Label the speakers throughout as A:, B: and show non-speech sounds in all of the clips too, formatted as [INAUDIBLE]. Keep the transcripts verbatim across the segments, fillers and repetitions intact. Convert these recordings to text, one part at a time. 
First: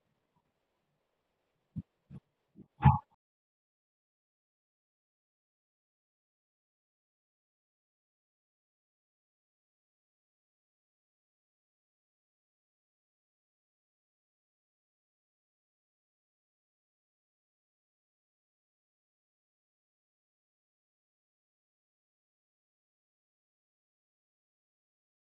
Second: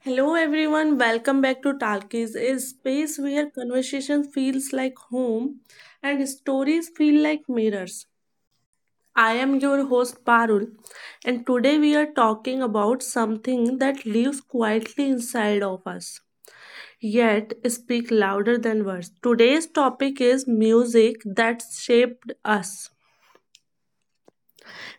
A: Hello everyone, welcome back to Talkies, a space where conversation feels like home and stories feel like mirrors. I am your host Parul, and today we are talking about something that lives quietly inside of us, yet speak louder than words. Today's topic is music that shaped us.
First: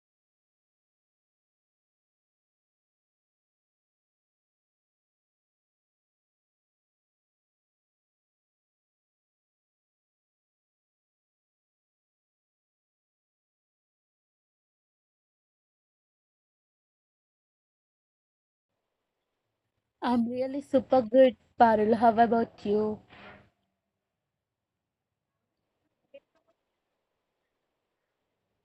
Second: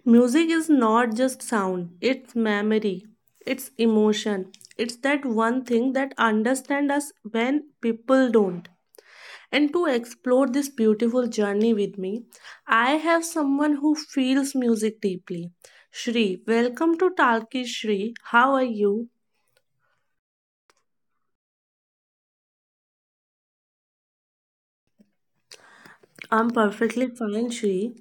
A: Music is not just sound, it's memory, it's emotion. It's that one thing that understands us when people don't. And to explore this beautiful journey with me, I have someone who feels music deeply. Shri, welcome to Talki Shri. How are you?
B: I'm really super good, Parul. How about you?
A: I'm perfectly fine, Shri.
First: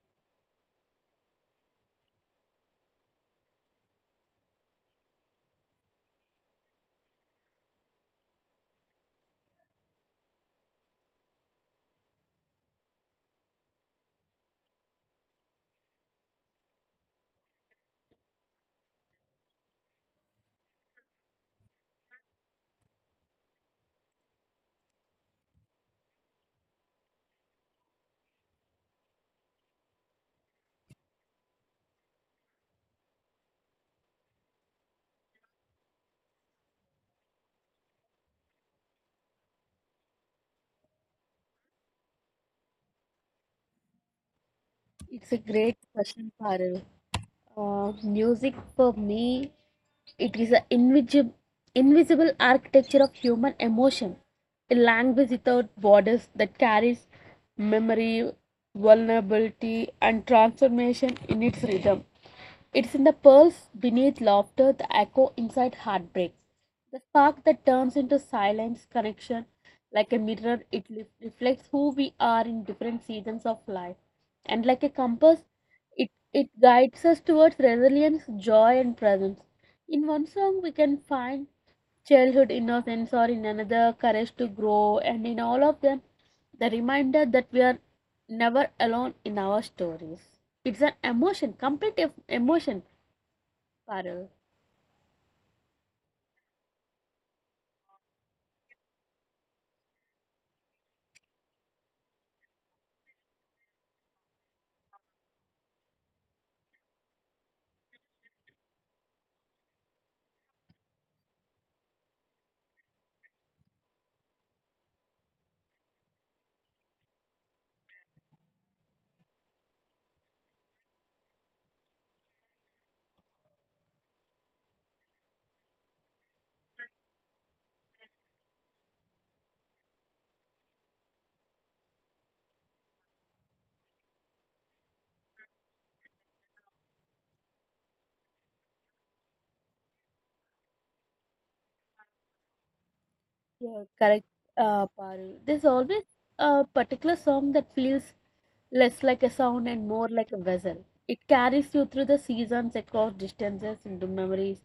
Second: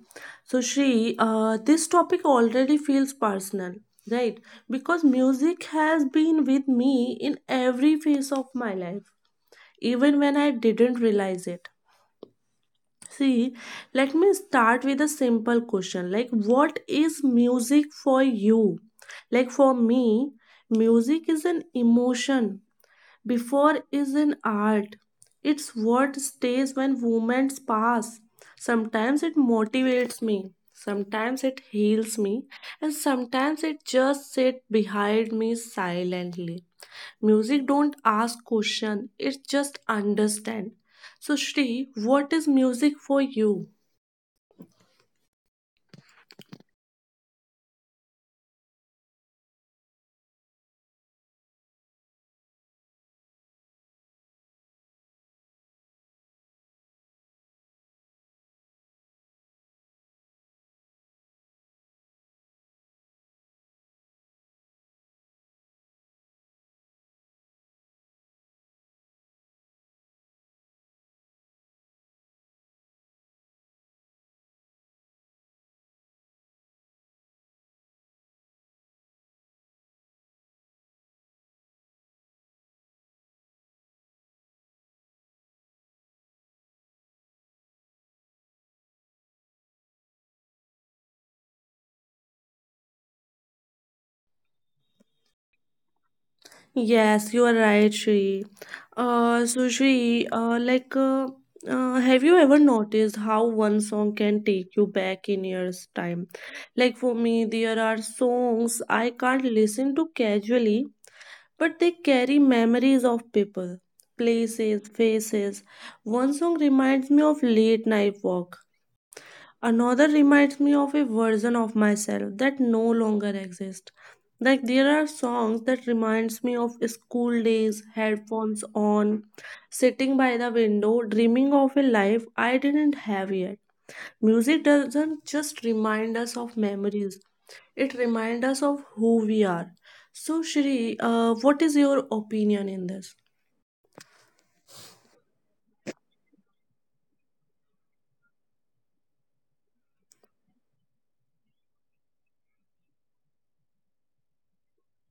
A: So, Shri, uh, this topic already feels personal, right? Because music has been with me in every phase of my life even when I didn't realize it. See, let me start with a simple question like, what is music for you? Like, for me, music is an emotion before is an art. It's what stays when moments pass. Sometimes it motivates me, sometimes it heals me, and sometimes it just sits behind me silently. Music don't ask question, it just understand. So Shri, what is music for you?
B: It's a great question, Parul. Uh, music for me, it is an invisible, invisible architecture of human emotion, a language without borders that carries memory, vulnerability, and transformation in its rhythm. It's in the pulse beneath laughter, the echo inside heartbreak, the spark that turns into silence, connection. Like a mirror, it li- reflects who we are in different seasons of life. And like a compass, it it guides us towards resilience, joy, and presence. In one song, we can find childhood innocence, or in another, courage to grow, and in all of them, the reminder that we are never alone in our stories. It's an emotion, complete ef- emotion, Parul.
A: Yes, you are right, Shri. Uh, so Shri, uh, like, uh, uh, have you ever noticed how one song can take you back in years' time? Like for me, there are songs I can't listen to casually, but they carry memories of people, places, faces. One song reminds me of late night walk. Another reminds me of a version of myself that no longer exists. Like there are songs that reminds me of school days, headphones on, sitting by the window, dreaming of a life I didn't have yet. Music doesn't just remind us of memories, it reminds us of who we are. So Shri, uh, what is your opinion in this?
B: Yeah, correct, uh, Parul. There's always a particular song that feels less like a sound and more like a vessel. It carries you through the seasons, across distances, into memories,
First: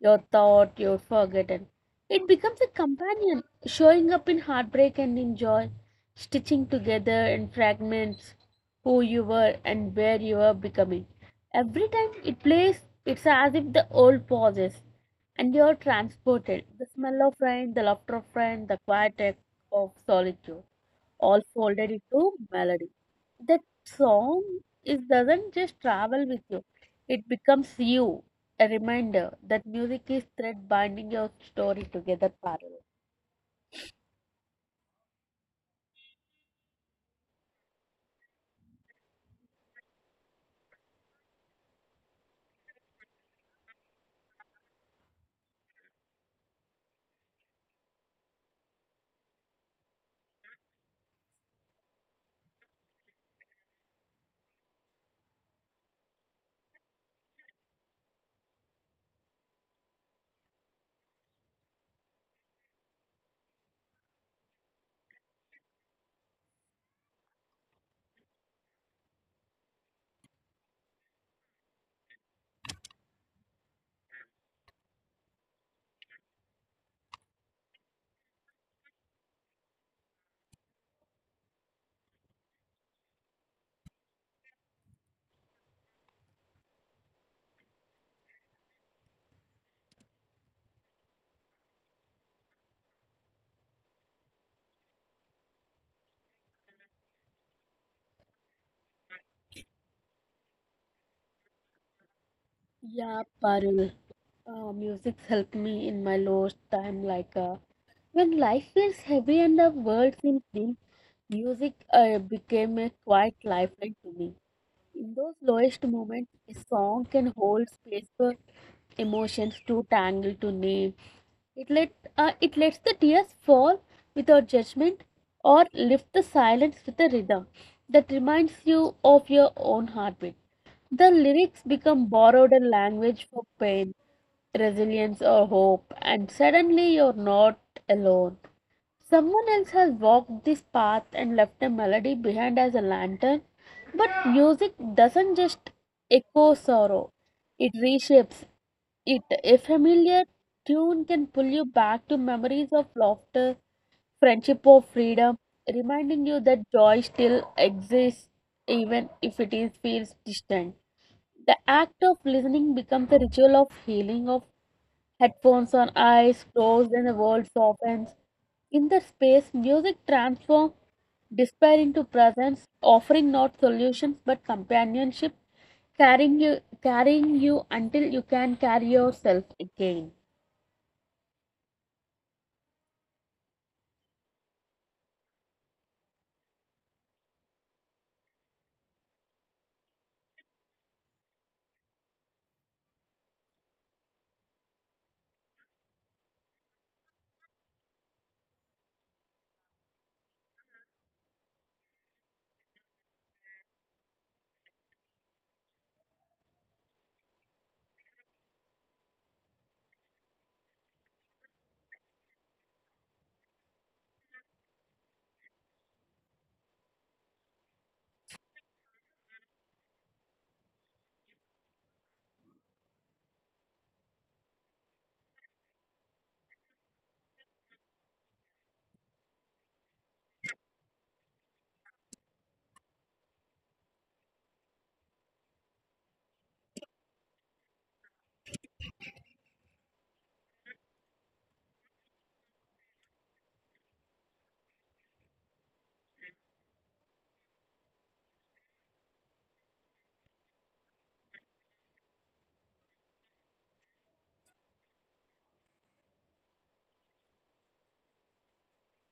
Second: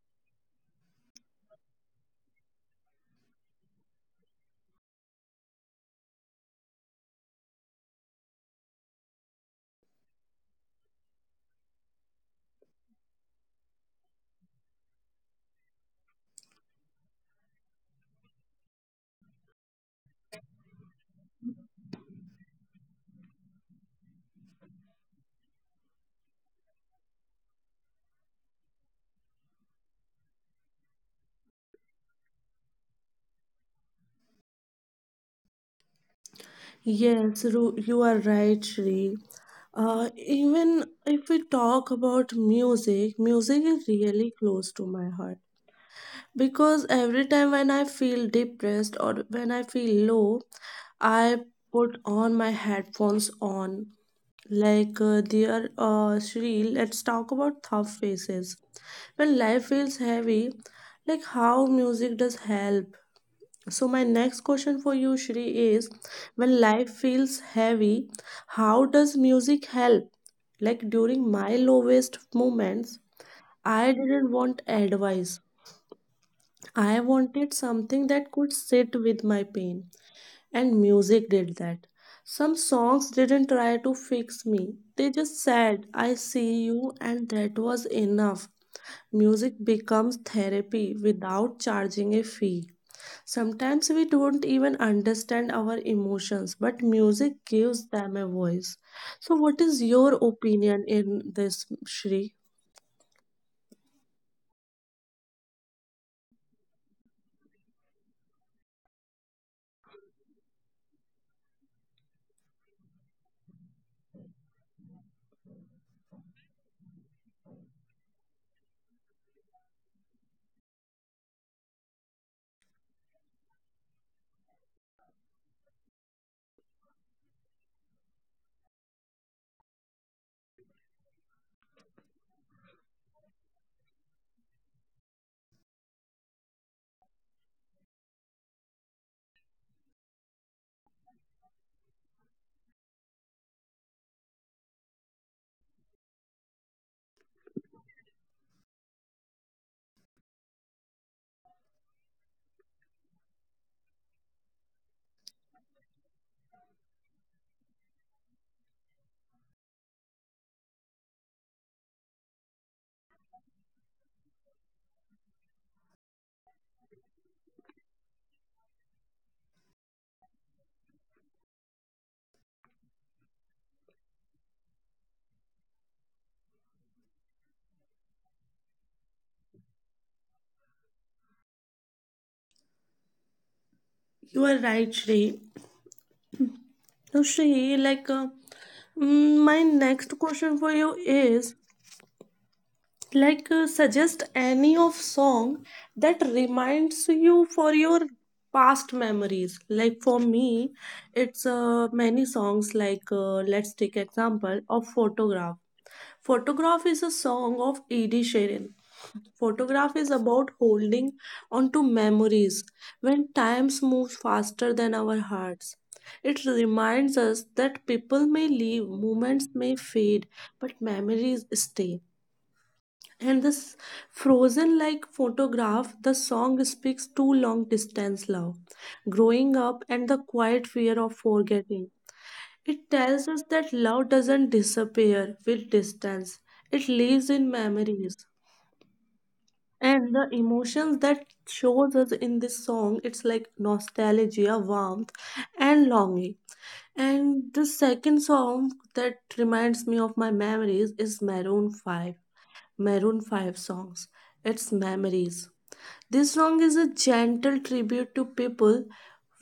B: your thought, your forgotten. It becomes a companion, showing up in heartbreak and in joy, stitching together in fragments who you were and where you were becoming. Every time it plays, it's as if the old pauses and you're transported. The smell of rain, the laughter of friends, the quiet of solitude, all folded into melody that song is doesn't just travel with you, it becomes you, a reminder that music is thread binding your story together, Parul.
A: Yes, Ru- you are right, Shri. Uh, even if we talk about music, music is really close to my heart because every time when I feel depressed or when I feel low, I put on my headphones on. Like, uh, dear uh, Shri, let's talk about tough faces. When life feels heavy, like how music does help. So, my next question for you, Shri, is when life feels heavy, how does music help? Like during my lowest moments, I didn't want advice. I wanted something that could sit with my pain. And music did that. Some songs didn't try to fix me, they just said, I see you, and that was enough. Music becomes therapy without charging a fee. Sometimes we don't even understand our emotions, but music gives them a voice. So, what is your opinion in this,
B: Yeah,
A: Shri?
B: Parul, uh, music's helped me in my lowest time. Like uh, when life feels heavy and the world seems dim, music uh, became a quiet lifeline to me. In those lowest moments, a song can hold space for emotions too tangled to name. It let uh, it lets the tears fall without judgment or lift the silence with a rhythm that reminds you of your own heartbeat. The lyrics become borrowed language for pain, resilience, or hope, and suddenly you're not alone. Someone else has walked this path and left a melody behind as a lantern. But music doesn't just echo sorrow, it reshapes it. A familiar tune can pull you back to memories of laughter, friendship, or freedom, reminding you that joy still exists even if it is feels distant. The act of listening becomes a ritual of healing of headphones on, eyes closed, and the world softens. In that space, music transforms despair into presence, offering not solutions but companionship, carrying you, carrying you until you can carry yourself again.
A: You are right, Shri. So, Shri, like, uh, mm, my next question for you is like uh, suggest any of song that reminds you for your past memories. Like for me, it's uh, many songs, like uh, let's take example of photograph. Photograph is a song of Ed Sheeran. Photograph is about holding on to memories when times moves faster than our hearts. It reminds us that people may leave, moments may fade, but memories stay. And this frozen like photograph, the song speaks to long distance love, growing up, and the quiet fear of forgetting. It tells us that love doesn't disappear with distance, it lives in memories. And the emotions that shows us in this song, it's like nostalgia, warmth, and longing. And the second song that reminds me of my memories is Maroon five. Maroon five songs. It's memories. This song is a gentle tribute to people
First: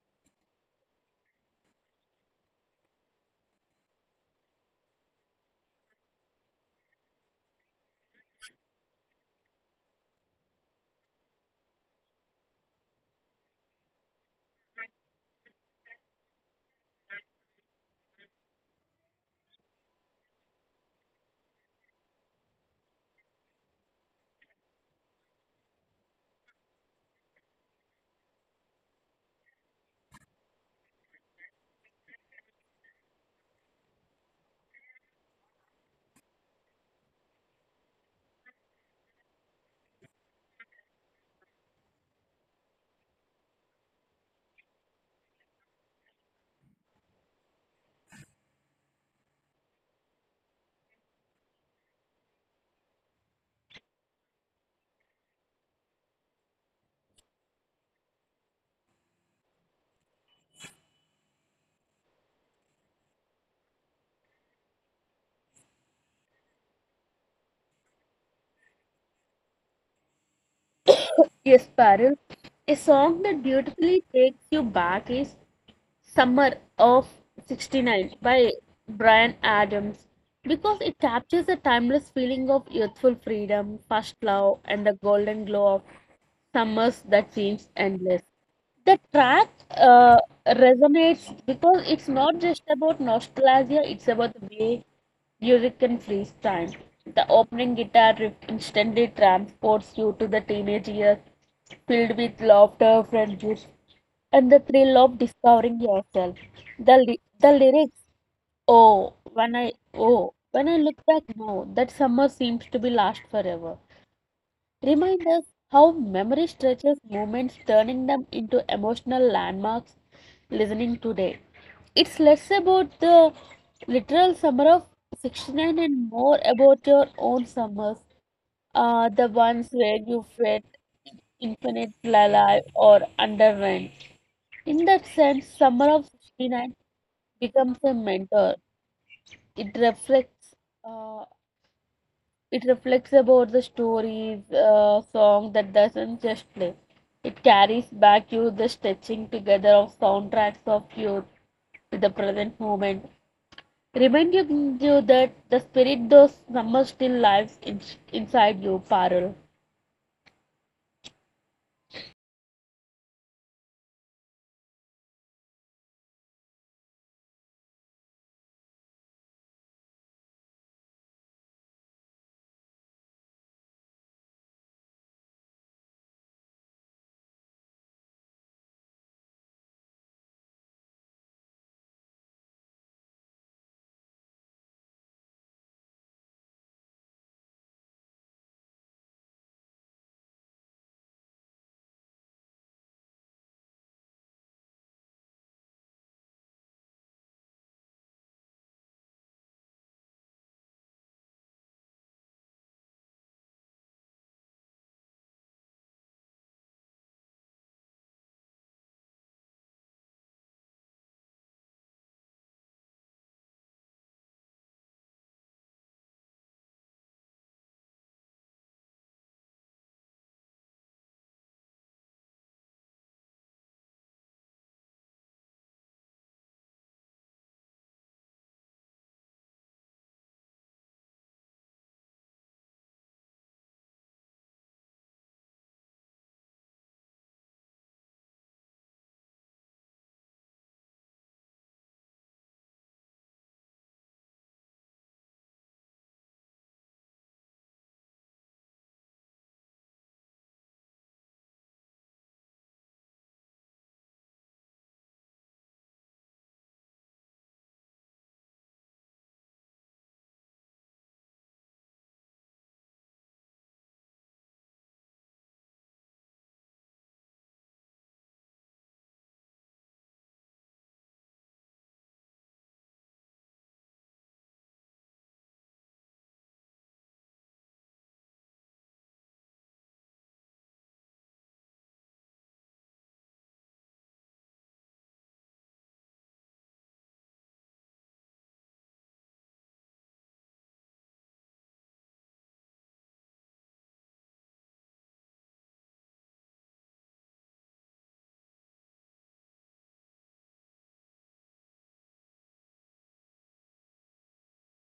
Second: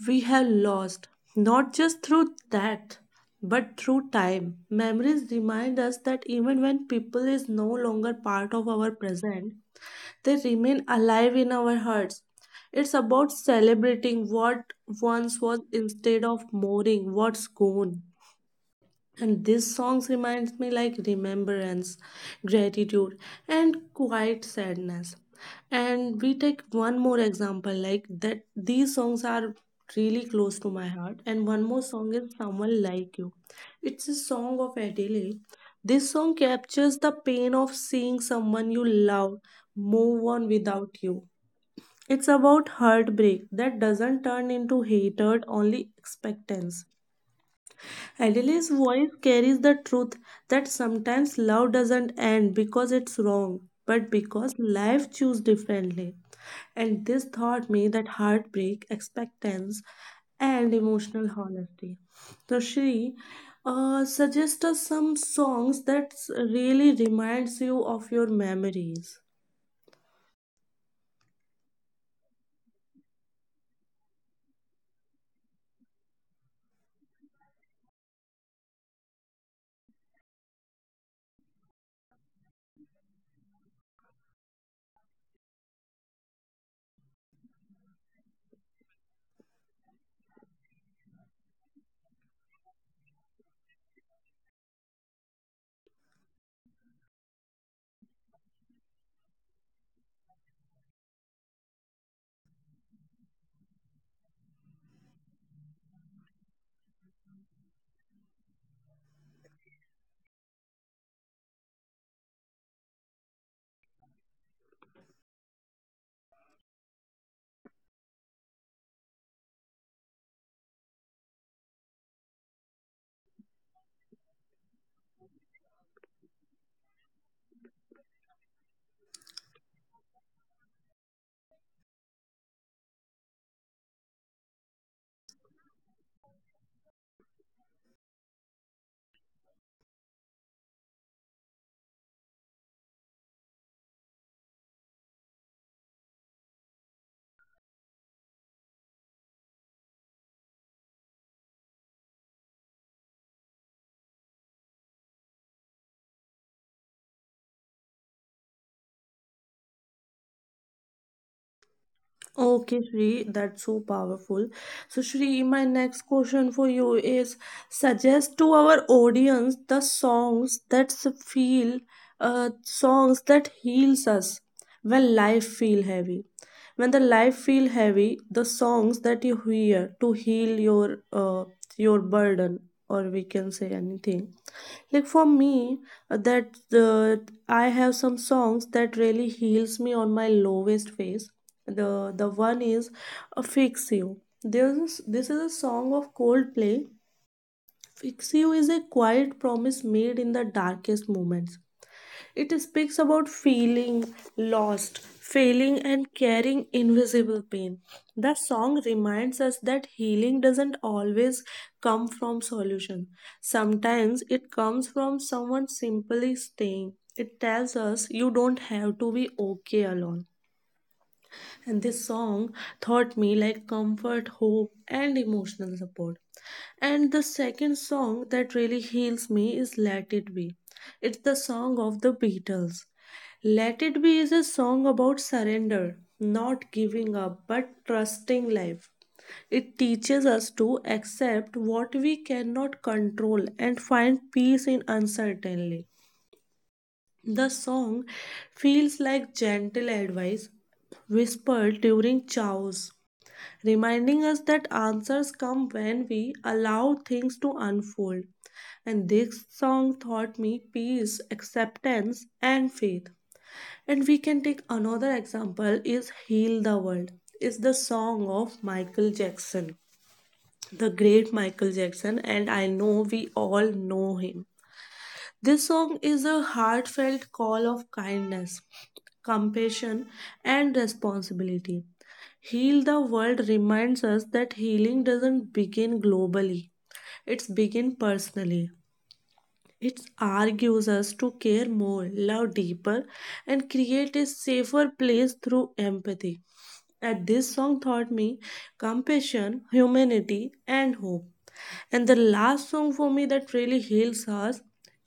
A: we have lost, not just through that, but through time. Memories remind us that even when people is no longer part of our present, they remain alive in our hearts. It's about celebrating what once was instead of mourning what's gone. And these songs reminds me like remembrance, gratitude, and quiet sadness. And we take one more example like that. These songs are really close to my heart, and one more song is Someone Like You. It's a song of Adele. This song captures the pain of seeing someone you love move on without you. It's about heartbreak that doesn't turn into hatred, only expectance. Adele's voice carries the truth that sometimes love doesn't end because it's wrong, but because life chooses differently. And this taught me that heartbreak, expectance, and emotional honesty. So, she uh, suggests us some songs that really reminds you of your memories.
B: Yes, Parul. A song that beautifully takes you back is Summer of sixty-nine by Brian Adams because it captures the timeless feeling of youthful freedom, first love, and the golden glow of summers that seems endless. The track uh, resonates because it's not just about nostalgia, it's about the way music can freeze time. The opening guitar riff instantly transports you to the teenage years filled with laughter, friendships, and the thrill of discovering yourself. The ly- the lyrics, "Oh, when I oh, when I look back, no, that summer seems to be last forever." Remind us how memory stretches moments, turning them into emotional landmarks. Listening today, it's less about the literal Summer of sixty-nine and more about your own summers, uh, the ones where you felt infinite alive or under. In that sense, Summer of sixty-nine becomes a mentor. It reflects uh, it reflects about the stories, uh, song that doesn't just play. It carries back you the stitching together of soundtracks of youth with the present moment, reminding you that the spirit those summers still lives in, inside you, Parul.
A: Okay, Shri, that's so powerful. So, Shri, my next question for you is suggest to our audience the songs that s- feel, uh, songs that heals us when life feel heavy. When the life feel heavy, the songs that you hear to heal your uh, your burden or we can say anything. Like for me, uh, that uh, I have some songs that really heals me on my lowest phase. The the one is uh, Fix You. This this is a song of Coldplay. Fix You is a quiet promise made in the darkest moments. It speaks about feeling lost, failing, and carrying invisible pain. The song reminds us that healing doesn't always come from solution. Sometimes it comes from someone simply staying. It tells us you don't have to be okay alone. And this song taught me like comfort, hope, and emotional support. And the second song that really heals me is Let It Be. It's the song of the Beatles. Let It Be is a song about surrender, not giving up, but trusting life. It teaches us to accept what we cannot control and find peace in uncertainty. The song feels like gentle advice whispered during chaos, reminding us that answers come when we allow things to unfold. And this song taught me peace, acceptance, and faith. And we can take another example is Heal the World. It's the song of Michael Jackson, the great Michael Jackson, and I know we all know him. This song is a heartfelt call of kindness, compassion, and responsibility. Heal the World reminds us that healing doesn't begin globally, it's begin personally. It argues us to care more, love deeper, and create a safer place through empathy. And this song taught me compassion, humanity, and hope. And the last song for me that really heals us,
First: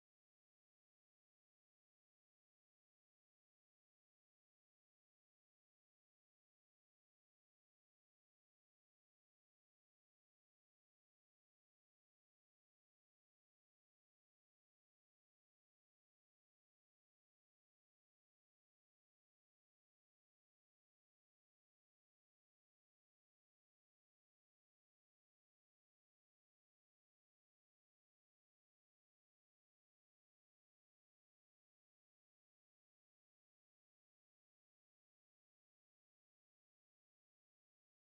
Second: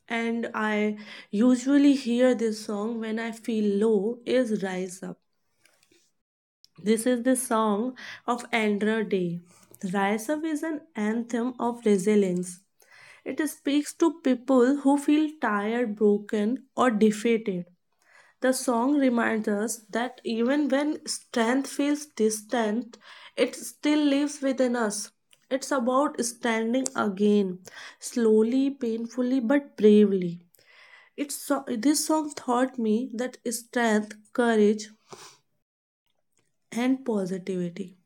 A: and I usually hear this song when I feel low, is Rise Up. This is the song of Andra Day. Rise Up is an anthem of resilience. It speaks to people who feel tired, broken, or defeated. The song reminds us that even when strength feels distant, it still lives within us. It's about standing again, slowly, painfully, but bravely. It's so, this song taught me that strength, courage, and positivity.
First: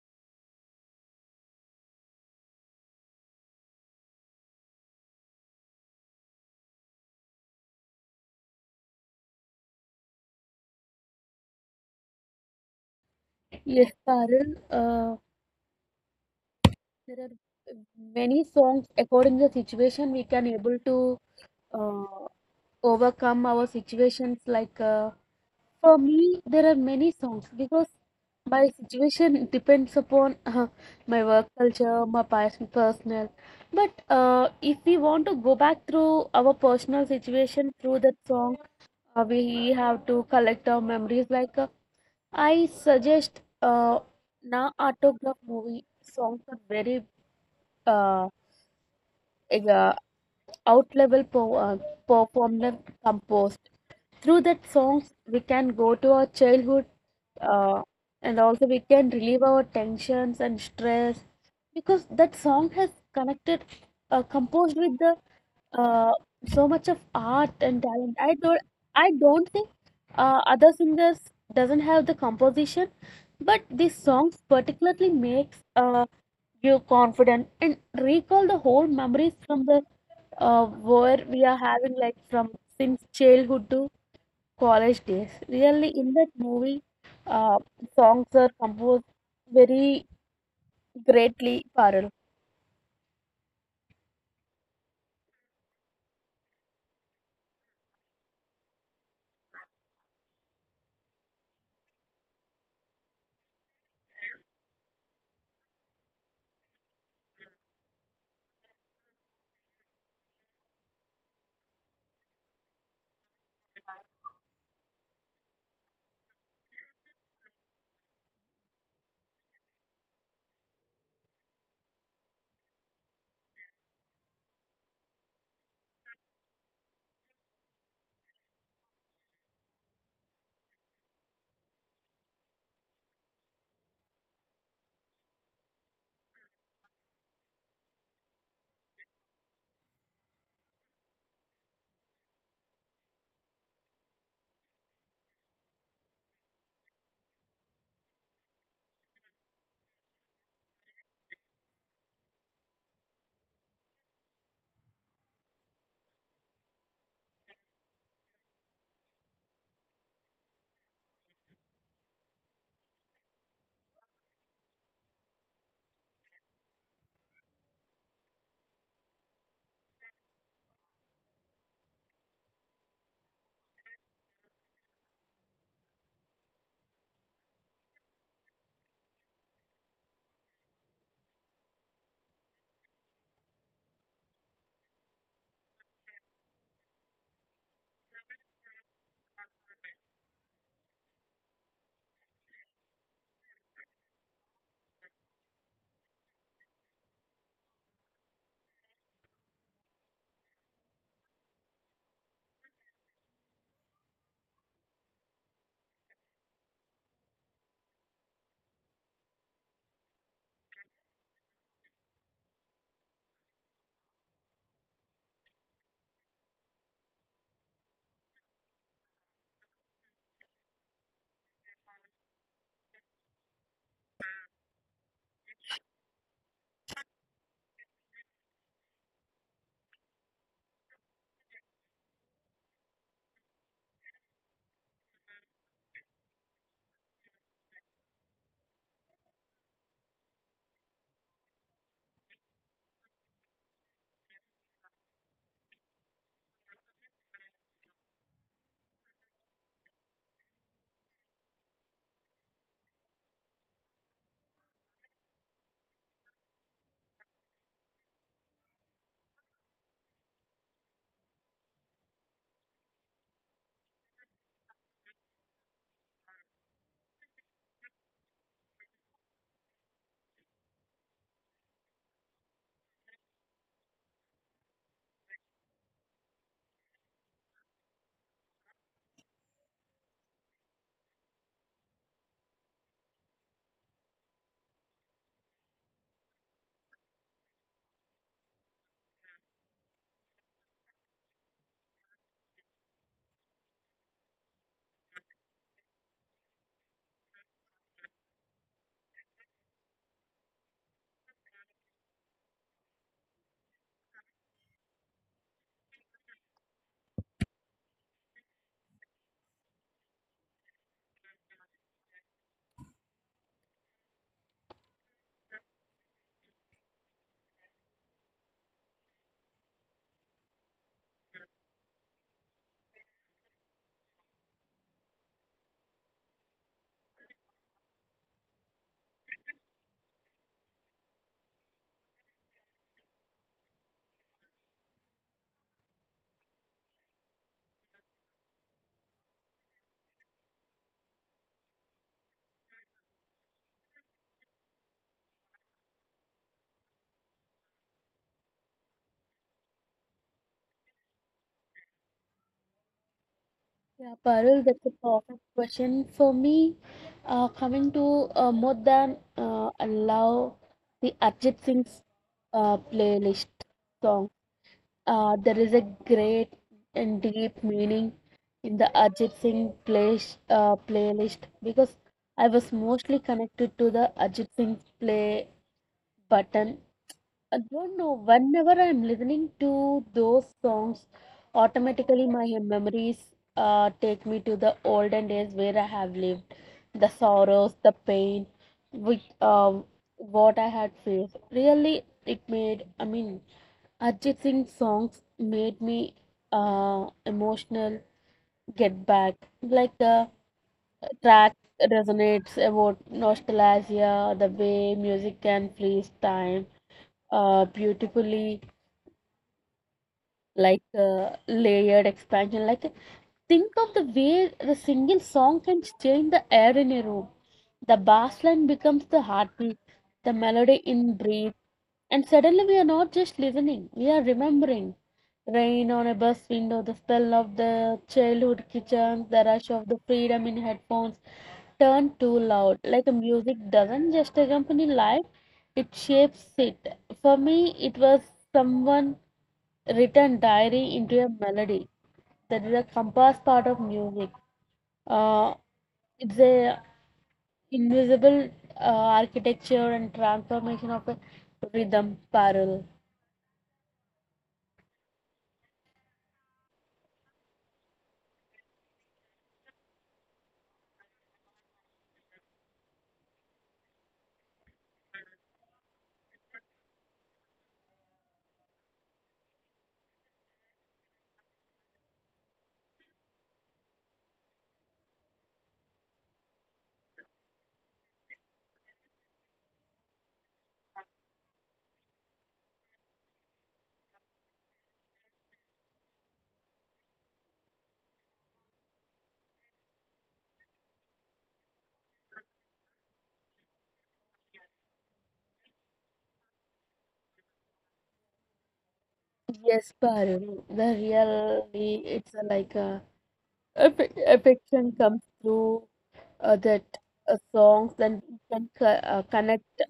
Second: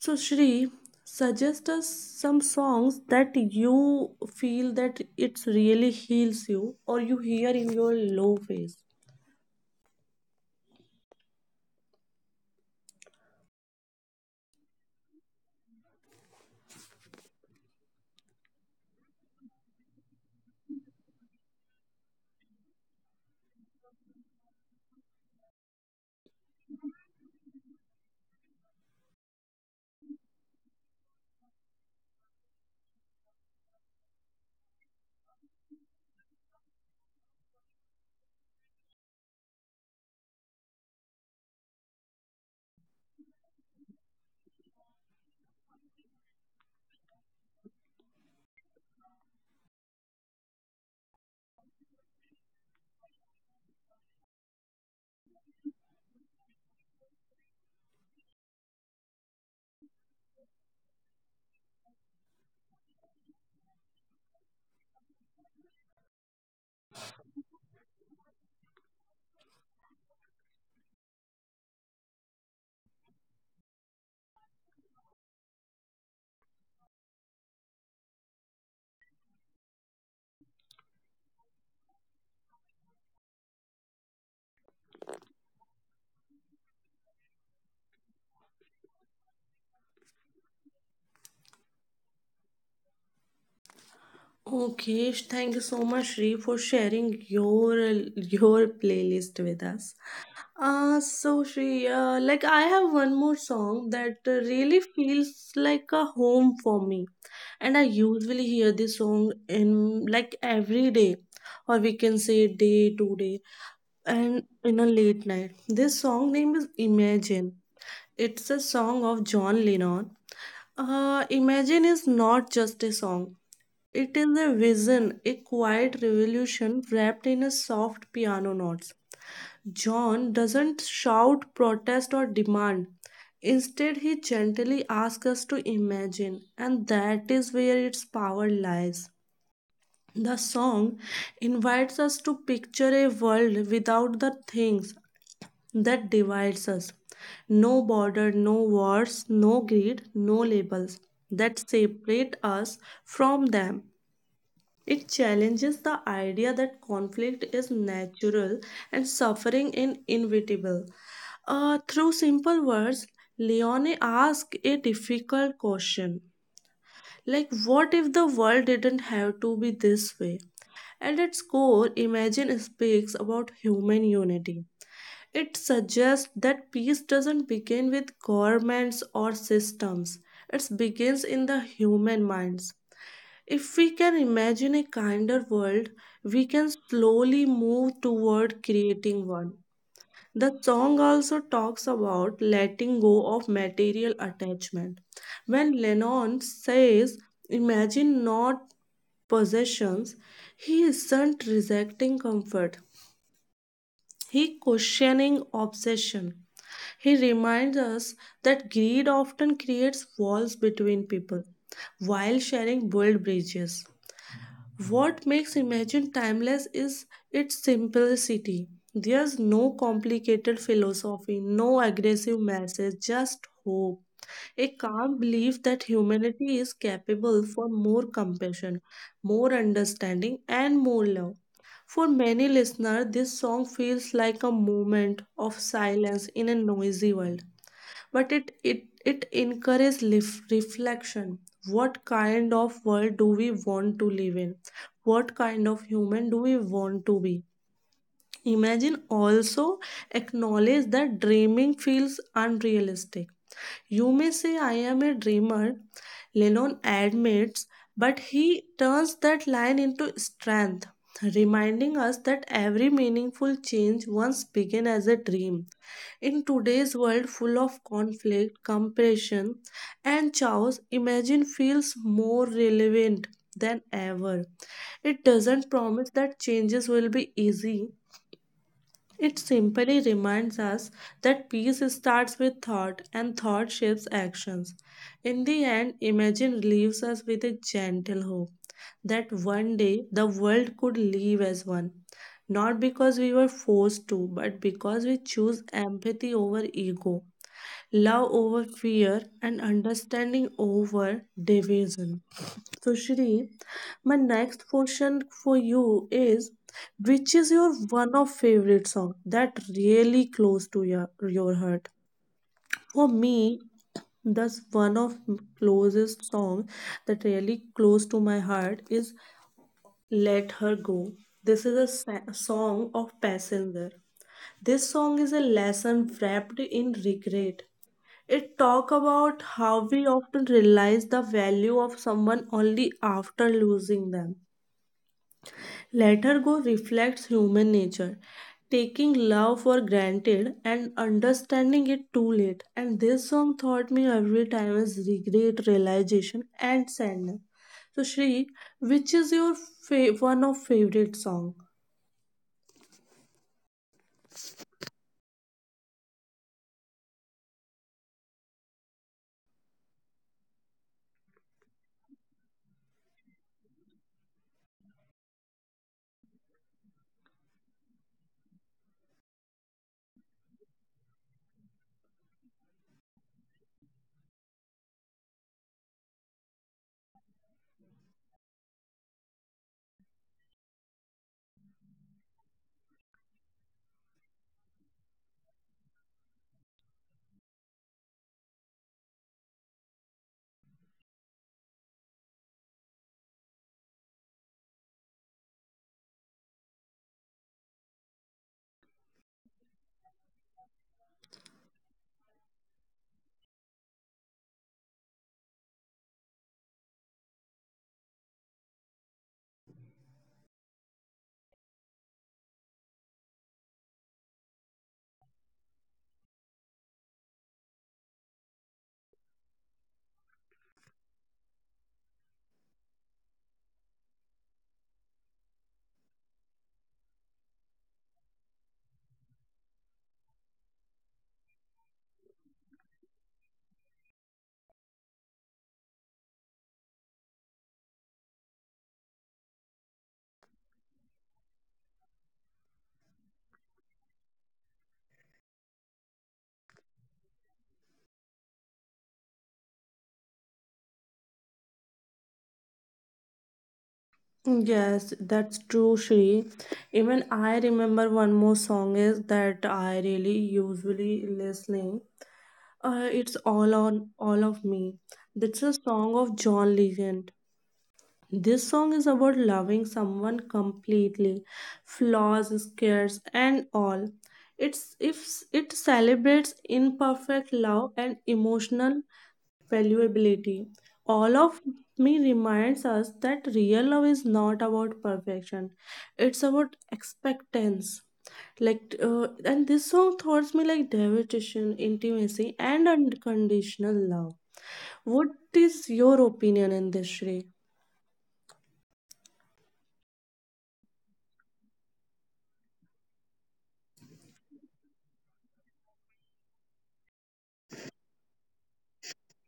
A: So, Shri, suggest us some songs that you feel that it really heals you or you hear in your low phase.
B: Yes, Parul, uh, there are many songs according to the situation we can able to uh, overcome our situations. like uh, For me, there are many songs because my situation depends upon uh, my work culture, my pers- personal. But uh, if we want to go back through our personal situation through that song, uh, we have to collect our memories. Like uh, I suggest, uh, Na Autograph movie songs are very uh, eg- uh, out level po- uh, performed and composed. Through that songs, we can go to our childhood uh, and also we can relieve our tensions and stress because that song has connected, uh, composed with the uh, so much of art and talent. I don't, I don't think uh, other singers doesn't have the composition, but these songs particularly makes uh, you confident and recall the whole memories from the uh, where we are having, like from since childhood to college days. Really, in that movie, uh, songs are composed very greatly, Parul.
A: Okay, thank you so much, Shri, for sharing your your playlist with us. Uh, so she, uh, like I have one more song that uh, really feels like a home for me, and I usually hear this song in like every day, or we can say day to day, and in a late night. This song name is Imagine. It's a song of John Lennon. Uh, Imagine is not just a song. It is a vision, a quiet revolution wrapped in a soft piano notes. John doesn't shout, protest, or demand. Instead, he gently asks us to imagine, and that is where its power lies. The song invites us to picture a world without the things that divides us. No border, no wars, no greed, no labels that separate us from them. It challenges the idea that conflict is natural and suffering is inevitable. Uh, through simple words, Leone asks a difficult question like, what if the world didn't have to be this way? At its core, Imagine speaks about human unity. It suggests that peace doesn't begin with governments or systems, it begins in the human minds. If we can imagine a kinder world, we can slowly move toward creating one. The song also talks about letting go of material attachment. When Lennon says, imagine not possessions, he isn't rejecting comfort, he questioning obsession. He reminds us that greed often creates walls between people, while sharing build bridges. What makes Imagine timeless is its simplicity. There's no complicated philosophy, no aggressive message, just hope. A calm belief that humanity is capable for more compassion, more understanding, and more love. For many listeners, this song feels like a moment of silence in a noisy world, but it it it encourages lif- reflection. What kind of world do we want to live in? What kind of human do we want to be? Imagine also acknowledge that dreaming feels unrealistic. You may say I am a dreamer, Lennon admits, but he turns that line into strength, reminding us that every meaningful change once began as a dream. In today's world full of conflict, compression, and chaos, Imagine feels more relevant than ever. It doesn't promise that changes will be easy, it simply reminds us that peace starts with thought and thought shapes actions. In the end, Imagine leaves us with a gentle hope that one day the world could live as one. Not because we were forced to, but because we choose empathy over ego, love over fear, and understanding over division. So, Shri, my next question for you is, which is your one of favorite song that really close to your, your heart? For me, thus one of m- closest song that really close to my heart is Let Her Go. This is a sa- song of Passenger. This song is a lesson wrapped in regret. It talk about how we often realize the value of someone only after losing them. Let Her Go reflects human nature, taking love for granted and understanding it too late. And this song taught me every time is regret, realization, and sadness. So Shri, which is your fa- one of favorite song?
B: Yeah, Parul, that's a perfect question. For me, uh, coming to uh, more than uh, allow the Arjit Singh's uh, playlist song. Uh, there is a great and deep meaning in the Ajit Singh play, uh, playlist because I was mostly connected to the Ajit Singh play button. I don't know. Whenever I'm listening to those songs, automatically my memories uh, take me to the olden days where I have lived, the sorrows, the pain, which um, what I had faced. Really, it made. I mean, Ajit Singh songs made me uh, emotional. Get back, like the track resonates about nostalgia, the way music can freeze time uh, beautifully. Like uh, layered expansion, like think of the way the single song can change the air in a room. The bass line becomes the heartbeat, the melody in breathe, and suddenly we are not just listening, we are remembering rain on a bus window, the smell of the childhood kitchen, the rush of the freedom in headphones turn too loud. Like music doesn't just accompany life, it shapes it. For me, it was someone written diary into a melody. That is a compass part of music. Uh, it's a invisible uh, architecture and transformation of a rhythm, parallel.
A: Yes, that's true, Shri. Even I remember one more song is that I really usually listening. Uh, it's all on All of Me. That's a song of John Legend. This song is about loving someone completely, flaws, scares, and all. It's if it celebrates imperfect love and emotional valuability. All of Me reminds us that real love is not about perfection. It's about expectance. Like uh, and this song thoughts me like devotion, intimacy, and unconditional love. What is your opinion in this, Shrey?
B: Yes, parallel. The really it's a, like a Affe- affection comes through uh, that uh, songs, and you can co- uh, connect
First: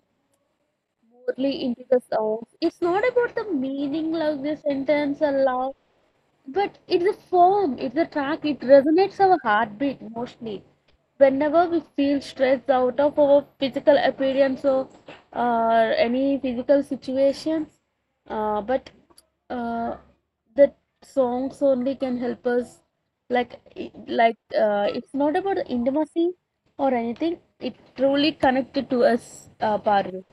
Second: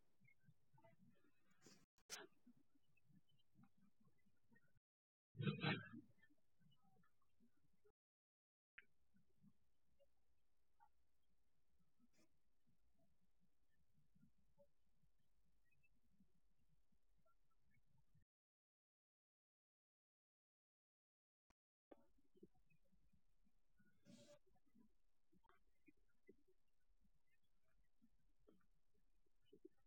B: morely into the songs. It's not about the meaning like the sentence or love. But it's a form, it's a track, it resonates our heartbeat mostly. Whenever we feel stressed out of our physical appearance or uh, any physical situations, uh, but uh, the songs only can help us. Like, i- like uh, it's not about the intimacy or anything. It truly connected to us, uh, Parul.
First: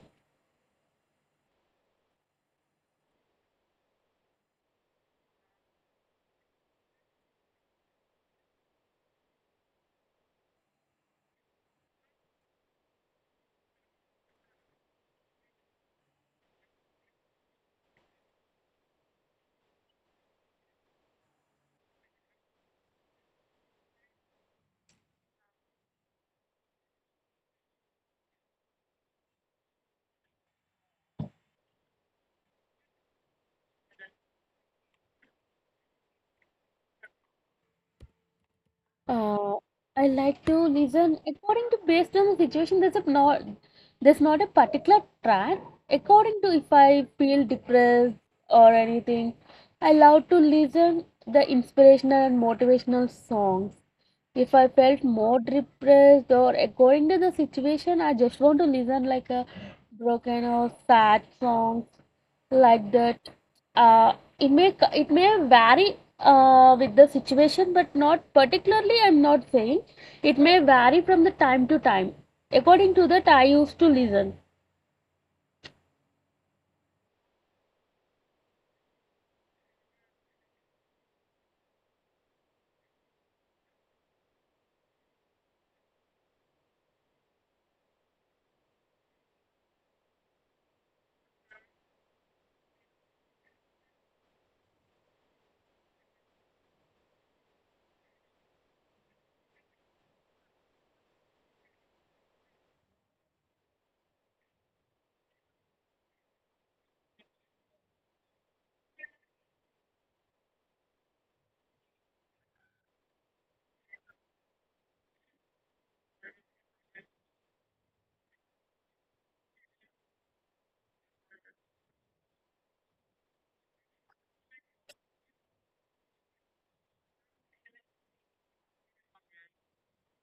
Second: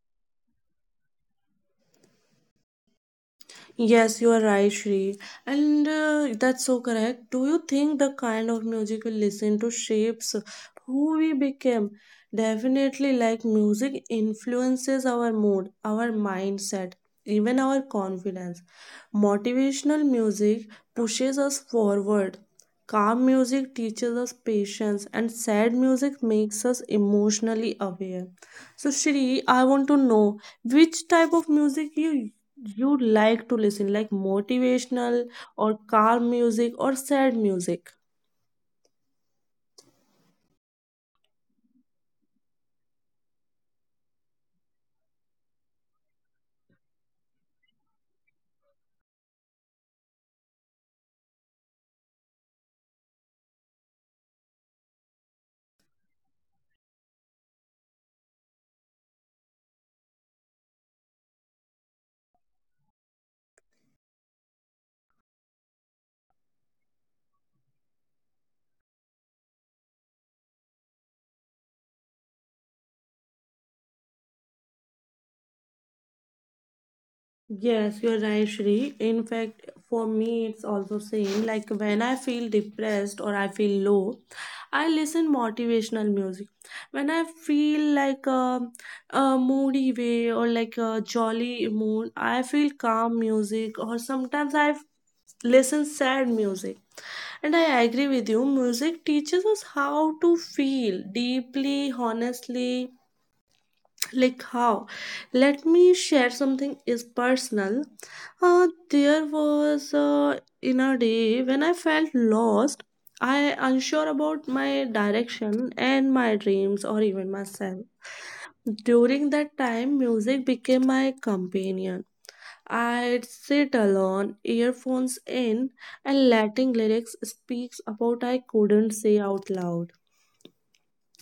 A: Yes, you are right, Shri. And uh, that's so correct. Do you think the kind of music we listen to shapes who we become? Definitely, like music influences our mood, our mindset, even our confidence. Motivational music pushes us forward. Calm music teaches us patience, and sad music makes us emotionally aware. So, Shri, I want to know which type of music you you like to listen, like motivational or calm music or sad music?
B: Uh, I like to listen according to based on the situation. There's a not there's not a particular track. According to if I feel depressed or anything, I love to listen the inspirational and motivational songs. If I felt more depressed or according to the situation, I just want to listen like a broken or sad songs like that. Uh, it may it may vary uh, with the situation, but not particularly. I'm not saying it may vary from the time to time. According to that, I used to listen.
A: Yes, you're right, Shri. In fact, for me, it's also same. Like when I feel depressed or I feel low, I listen motivational music. When I feel like a, a moody way or like a jolly mood, I feel calm music. Or sometimes I listen sad music. And I agree with you, music teaches us how to feel deeply, honestly. [TSK] Like how? Let me share something is personal. Uh, there was uh, in a day when I felt lost, I unsure about my direction and my dreams or even myself. During that time, music became my companion. I'd sit alone, earphones in, and letting lyrics speak about I couldn't say out loud.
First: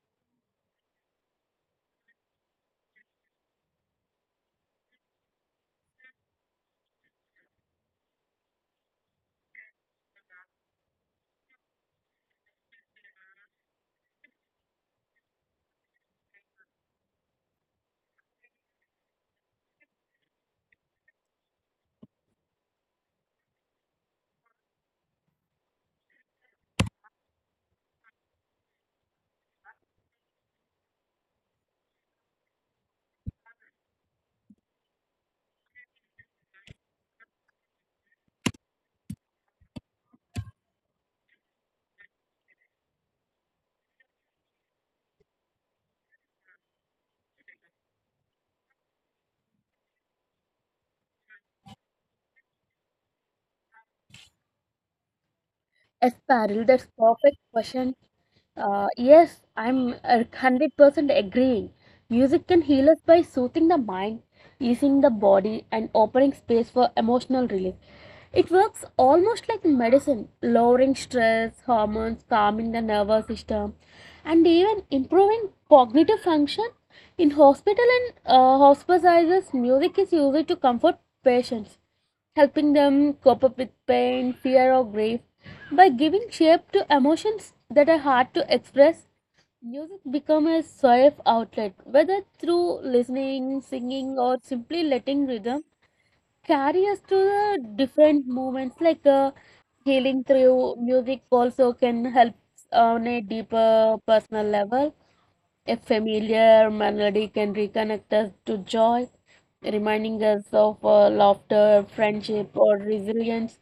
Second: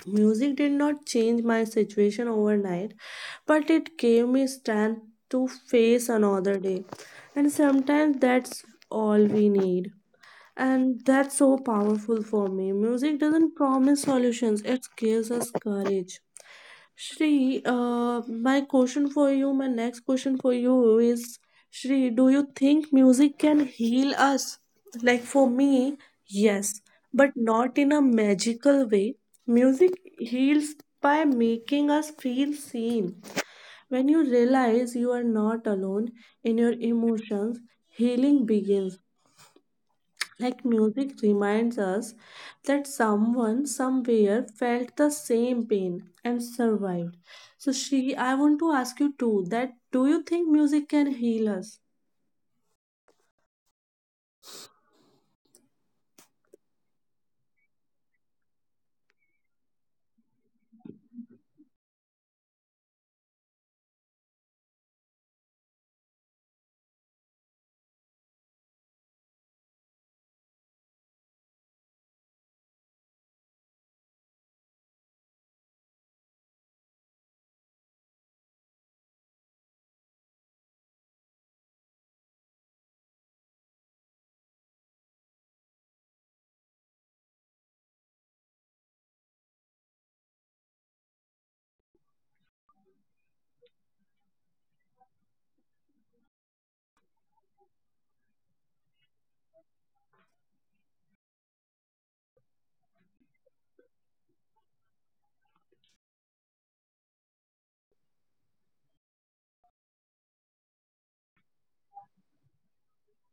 A: Music did not change my situation overnight, but it gave me strength to face another day. And sometimes that's all we need. And that's so powerful for me. Music doesn't promise solutions, it gives us courage. Shri, uh, my question for you, my next question for you is, Shri, do you think music can heal us? Like for me, yes, but not in a magical way. Music heals by making us feel seen. When you realize you are not alone in your emotions, healing begins. Like music reminds us that someone somewhere felt the same pain and survived. So she I want to ask you too, that do you think music can heal us?
B: Esparil, that's perfect question. Uh, yes, I'm a hundred percent agreeing. Music can heal us by soothing the mind, easing the body, and opening space for emotional release. It works almost like medicine, lowering stress, hormones, calming the nervous system, and even improving cognitive function. In hospital and uh, hospices, music is used to comfort patients, helping them cope up with pain, fear, or grief by giving shape to emotions that are hard to express. Music becomes a safe outlet, whether through listening, singing, or simply letting rhythm carry us to the different moments. Like uh, healing through music also can help on a deeper personal level. A familiar melody can reconnect us to joy, reminding us of uh, laughter, friendship, or resilience.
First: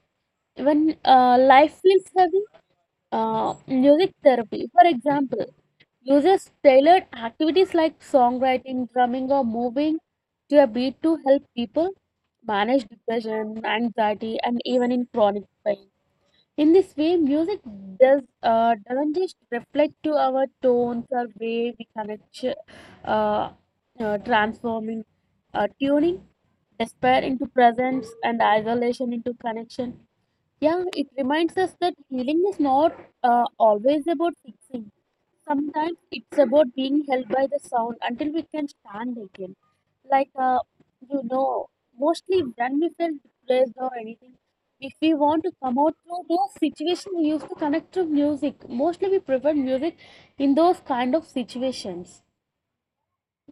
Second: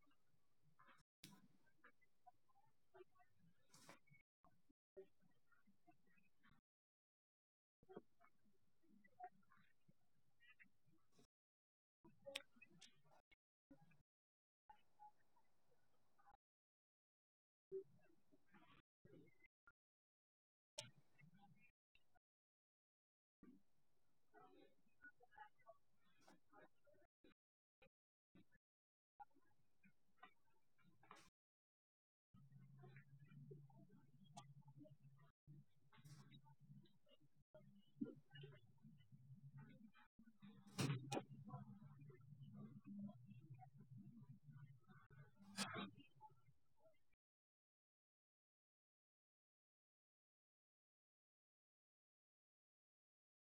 B: When uh, life feels heavy, uh, music therapy, for example, uses tailored activities like songwriting, drumming, or moving to a beat to help people manage depression, anxiety, and even in chronic pain. In this way, music does uh, doesn't just reflect to our tones or way we connect, uh, uh, transforming, uh, tuning despair into presence and isolation into connection. Yeah, it reminds us that healing is not uh, always about fixing. Sometimes it's about being held by the sound until we can stand again. Like, uh, you know, Mostly when we feel depressed or anything, if we want to come out through those situations, we used to connect to music. Mostly we prefer music in those kind of situations.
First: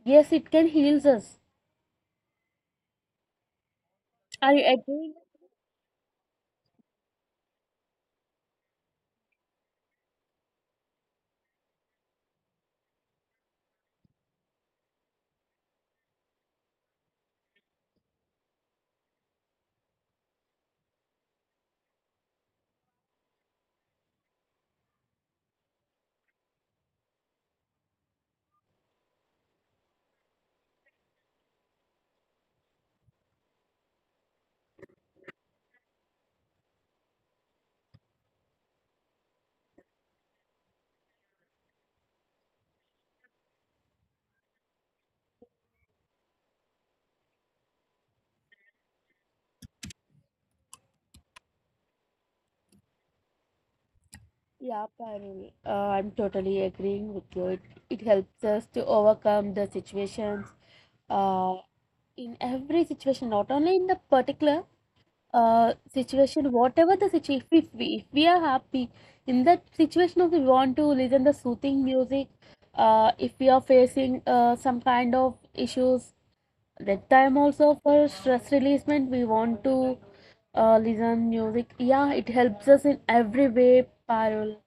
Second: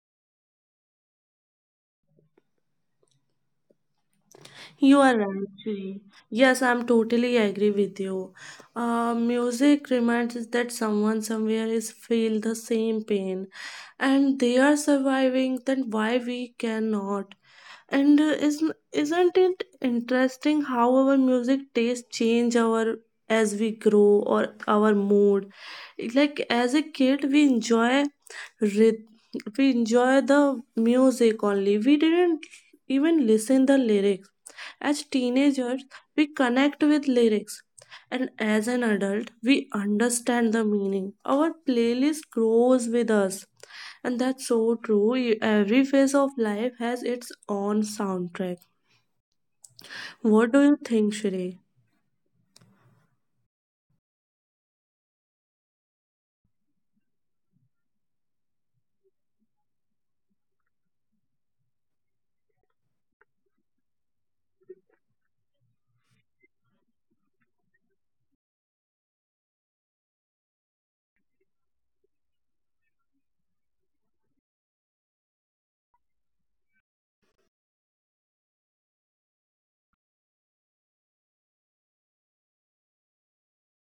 B: Yes, it can heal us. I
A: You
B: agree.
A: are right, Shri. Yes, I'm totally agree with you. Uh, music reminds us that someone somewhere is feel the same pain, and they are surviving. Then why we cannot? And uh, isn't isn't it interesting how our music taste change our as we grow or our mood? Like as a kid, we enjoy rhythm. We enjoy the music only. We didn't even listen the lyrics. As teenagers, we connect with lyrics, and as an adult, we understand the meaning. Our playlist grows with us, and that's so true. Every phase of life has its own soundtrack. What do you think, Shri?
B: Yeah, Parul, uh, I'm totally agreeing with you. It, it helps us to overcome the situations uh, in every situation, not only in the particular uh, situation, whatever the situation. If we, if we are happy in that situation, if we want to listen the soothing music, uh, if we are facing uh, some kind of issues, that time also for stress releasement, we want to uh, listen music. Yeah, it helps us in every way, Parul.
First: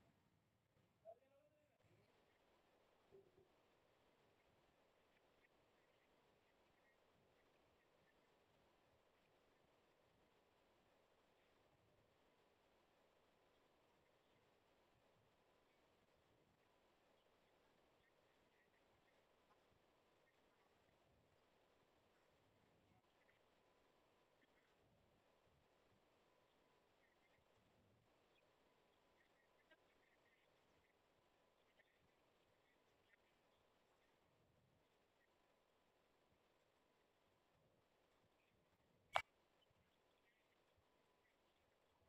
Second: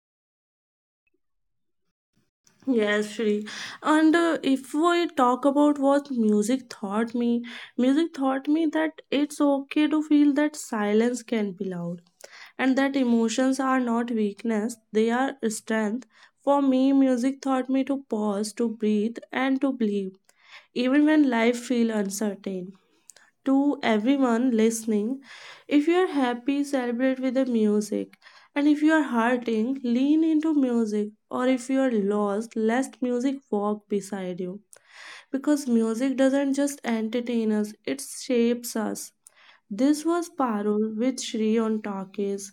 A: Yes, Shri. And uh, if we talk about what music taught me, music taught me that it's okay to feel, that silence can be loud and that emotions are not weakness, they are strength. For me, music taught me to pause, to breathe, and to believe, even when life feels uncertain. To everyone listening, if you're happy, celebrate with the music. And if you are hurting, lean into music. Or if you are lost, let music walk beside you. Because music doesn't just entertain us, it shapes us. This was Parul with Shri on Talkies.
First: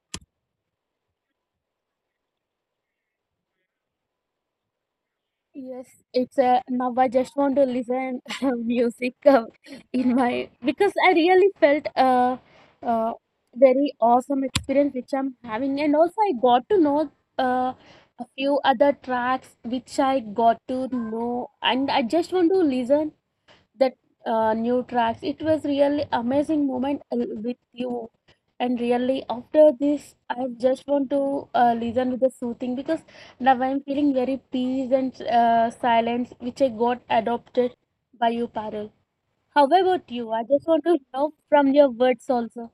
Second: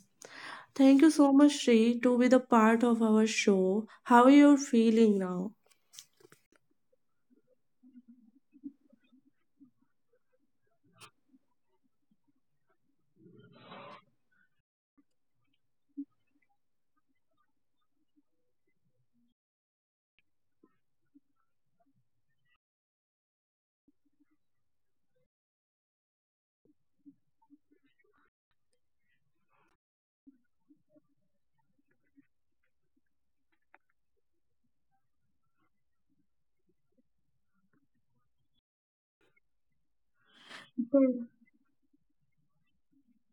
A: Thank you so much, Shri, to be the part of our show. How are you feeling now?
B: Yes, it's a now I just want to listen [LAUGHS] music uh, in my, because I really felt a uh, uh, very awesome experience which I'm having, and also I got to know uh, a few other tracks which I got to know, and I just want to listen that uh, new tracks. It was really amazing moment uh, with you. And really, after this, I just want to uh, listen with the soothing because now I'm feeling very peace and uh, silence, which I got adopted by you, Parul. How about you? I just
A: Thank
B: want to know from your words also.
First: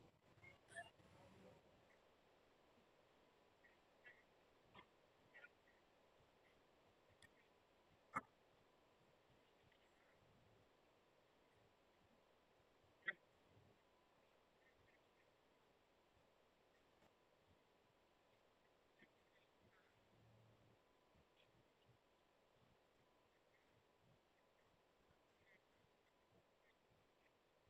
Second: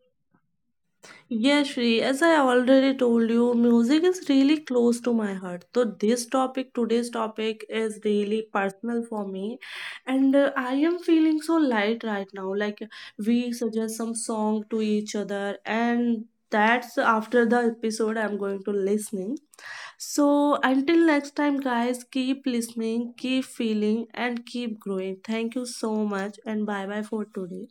A: Yeah, Shri, as I already told you, music is really close to my heart. So this topic, today's topic is really personal for me. And uh, I am feeling so light right now. Like we suggest some song to each other and that's after the episode I'm going to listening. So until next time guys, keep listening, keep feeling and keep growing. Thank you so much and bye bye for today.